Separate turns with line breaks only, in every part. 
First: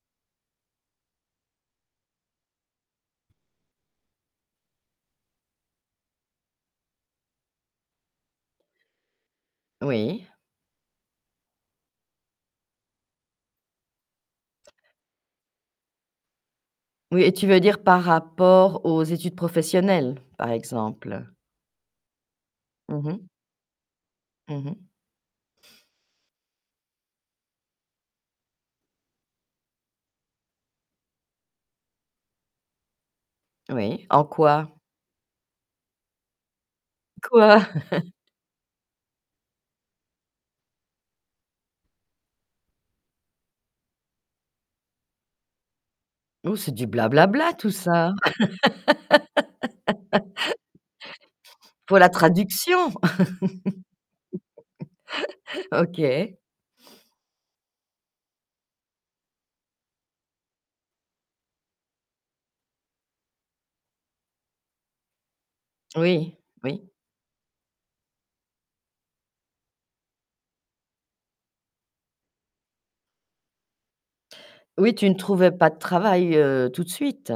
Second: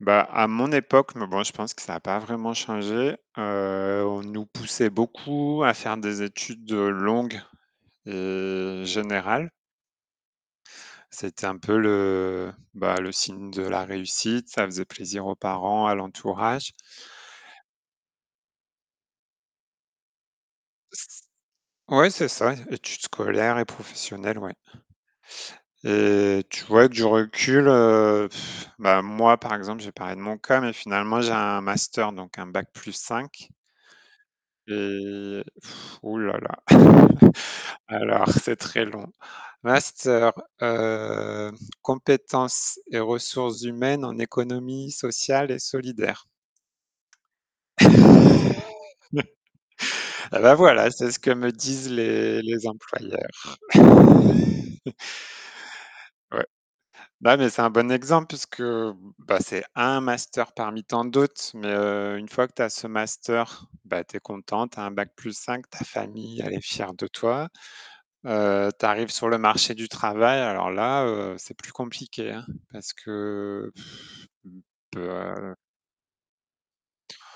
Bah, à mon époque Mais bon, je pense que ça a pas vraiment changé, heu, on nous poussait beaucoup à faire des études longues et générales.
Oui.
C'était un peu le, bah, le signe de la réussite. Ça faisait plaisir aux parents, à l'entourage.
Oui, et tu veux dire par rapport aux études professionnelles, par exemple?
Ouais, c'est ça. Études
Mmh mh.
scolaires et professionnelles, ouais.
Mmh mh.
Heu, tu vois, du recul, heu bah, moi, par exemple, j'ai parlé de mon cas, mais finalement, j'ai un master, donc un Bac + 5
Oui. En quoi?
et ouh là là.
Quoi?
Alors, c'est très long, master, heu, compétences et ressources humaines en économie sociale et solidaire.
Ouh, c'est du blablabla, tout ça!
Ah, là, voilà! C'est ce que me disent
Pour la
les les
traduction!
employeurs.
OK.
Ouais. Bah, mais c'est un bon exemple parce que, bah, c'est un master parmi tant d'autres. Mais, heu, une fois que tu as ce master, bah, tu es content, tu as un Bac + 5, ta
Oui,
famille, elle est
oui.
fière de toi, heu, tu arrives sur le marché du travail, alors là, heu, c'est plus compliqué, hein, parce que
Oui, tu ne trouvais
mmh
pas de travail, heu, tout de suite.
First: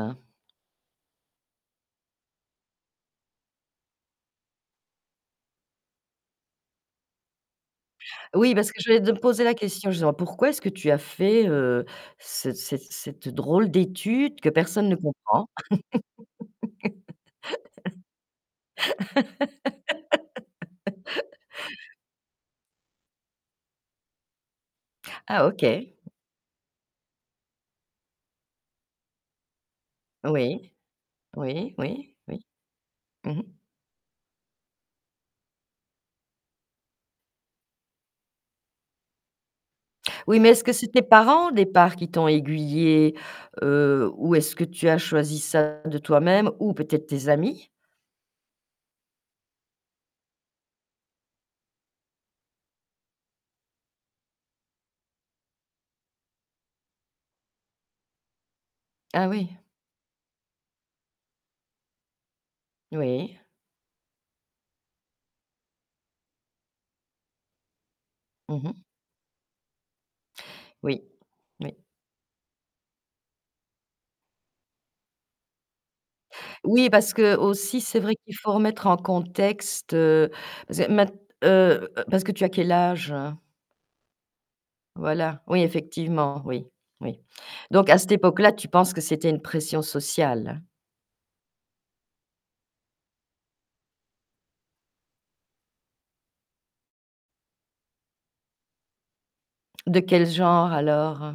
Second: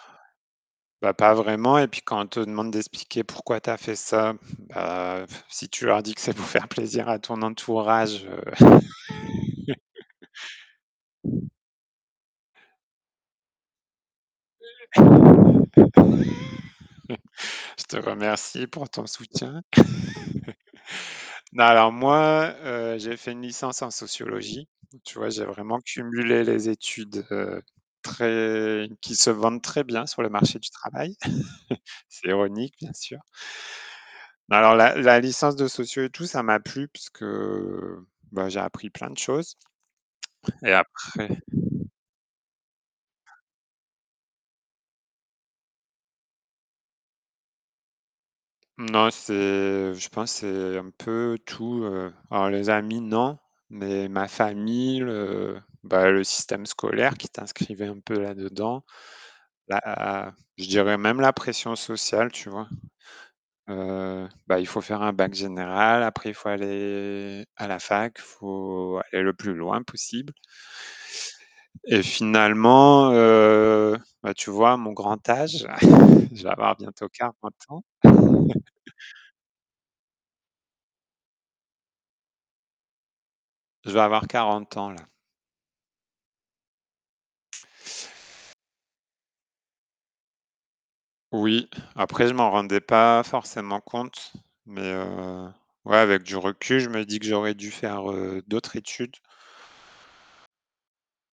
Bah, pas vraiment. Et puis, quand on te demande d'expliquer pourquoi tu as fait ça, bah, si tu leur dis que c'est pour faire plaisir à ton entourage, heu
Oui, parce que je voulais de poser la question, justement. Pourquoi est-ce que tu as fait, heu, ce cette cette drôle d'étude que personne ne comprend?
Je te remercie pour ton soutien. Alors moi, heu, j'ai fait une licence en sociologie. Tu vois, j'ai
Ah,
vraiment
OK.
cumulé les études, heu, très qui se vendent très bien sur le marché du
Oui.
travail.
Oui, oui,
C'est
oui.
ironique, bien sûr.
Mmh mh.
Alors, la la licence de socio et tout, ça m'a plu puisque bah, j'ai appris plein de choses.
Oui, mais est-ce
Et
que c'est tes
après
parents, au départ, qui t'ont aiguillé, heu, ou est-ce que tu as choisi ça de toi-même, ou peut-être tes amis?
Non, c'est, je pense, c'est un peu tout, heu Alors, les amis, non, mais ma famille, le, bah, le système scolaire qui t'inscrivait un peu là-dedans,
Ah oui.
bah a a je dirais même la pression sociale, tu vois?
Oui.
Heu, bah, il faut faire un Bac général, après il faut aller à la fac, il
Mmh mh.
faut aller le plus loin possible.
Oui, oui.
Et finalement, heu bah, tu vois, à mon grand âge Je vais avoir
Oui,
bientôt
parce que,
40
aussi,
ans.
c'est vrai qu'il faut remettre en contexte, heu parce maint heu parce que tu as quel âge?
Je vais avoir 40 ans, là.
Voilà! Oui, effectivement. Oui, oui. Donc, à cette époque-là, tu penses que c'était une pression sociale?
Oui. Après, je m'en rendais pas forcément compte, mais heu, ouais, avec du recul, je me dis que j'aurais dû faire, heu, d'autres études.
De quel genre, alors?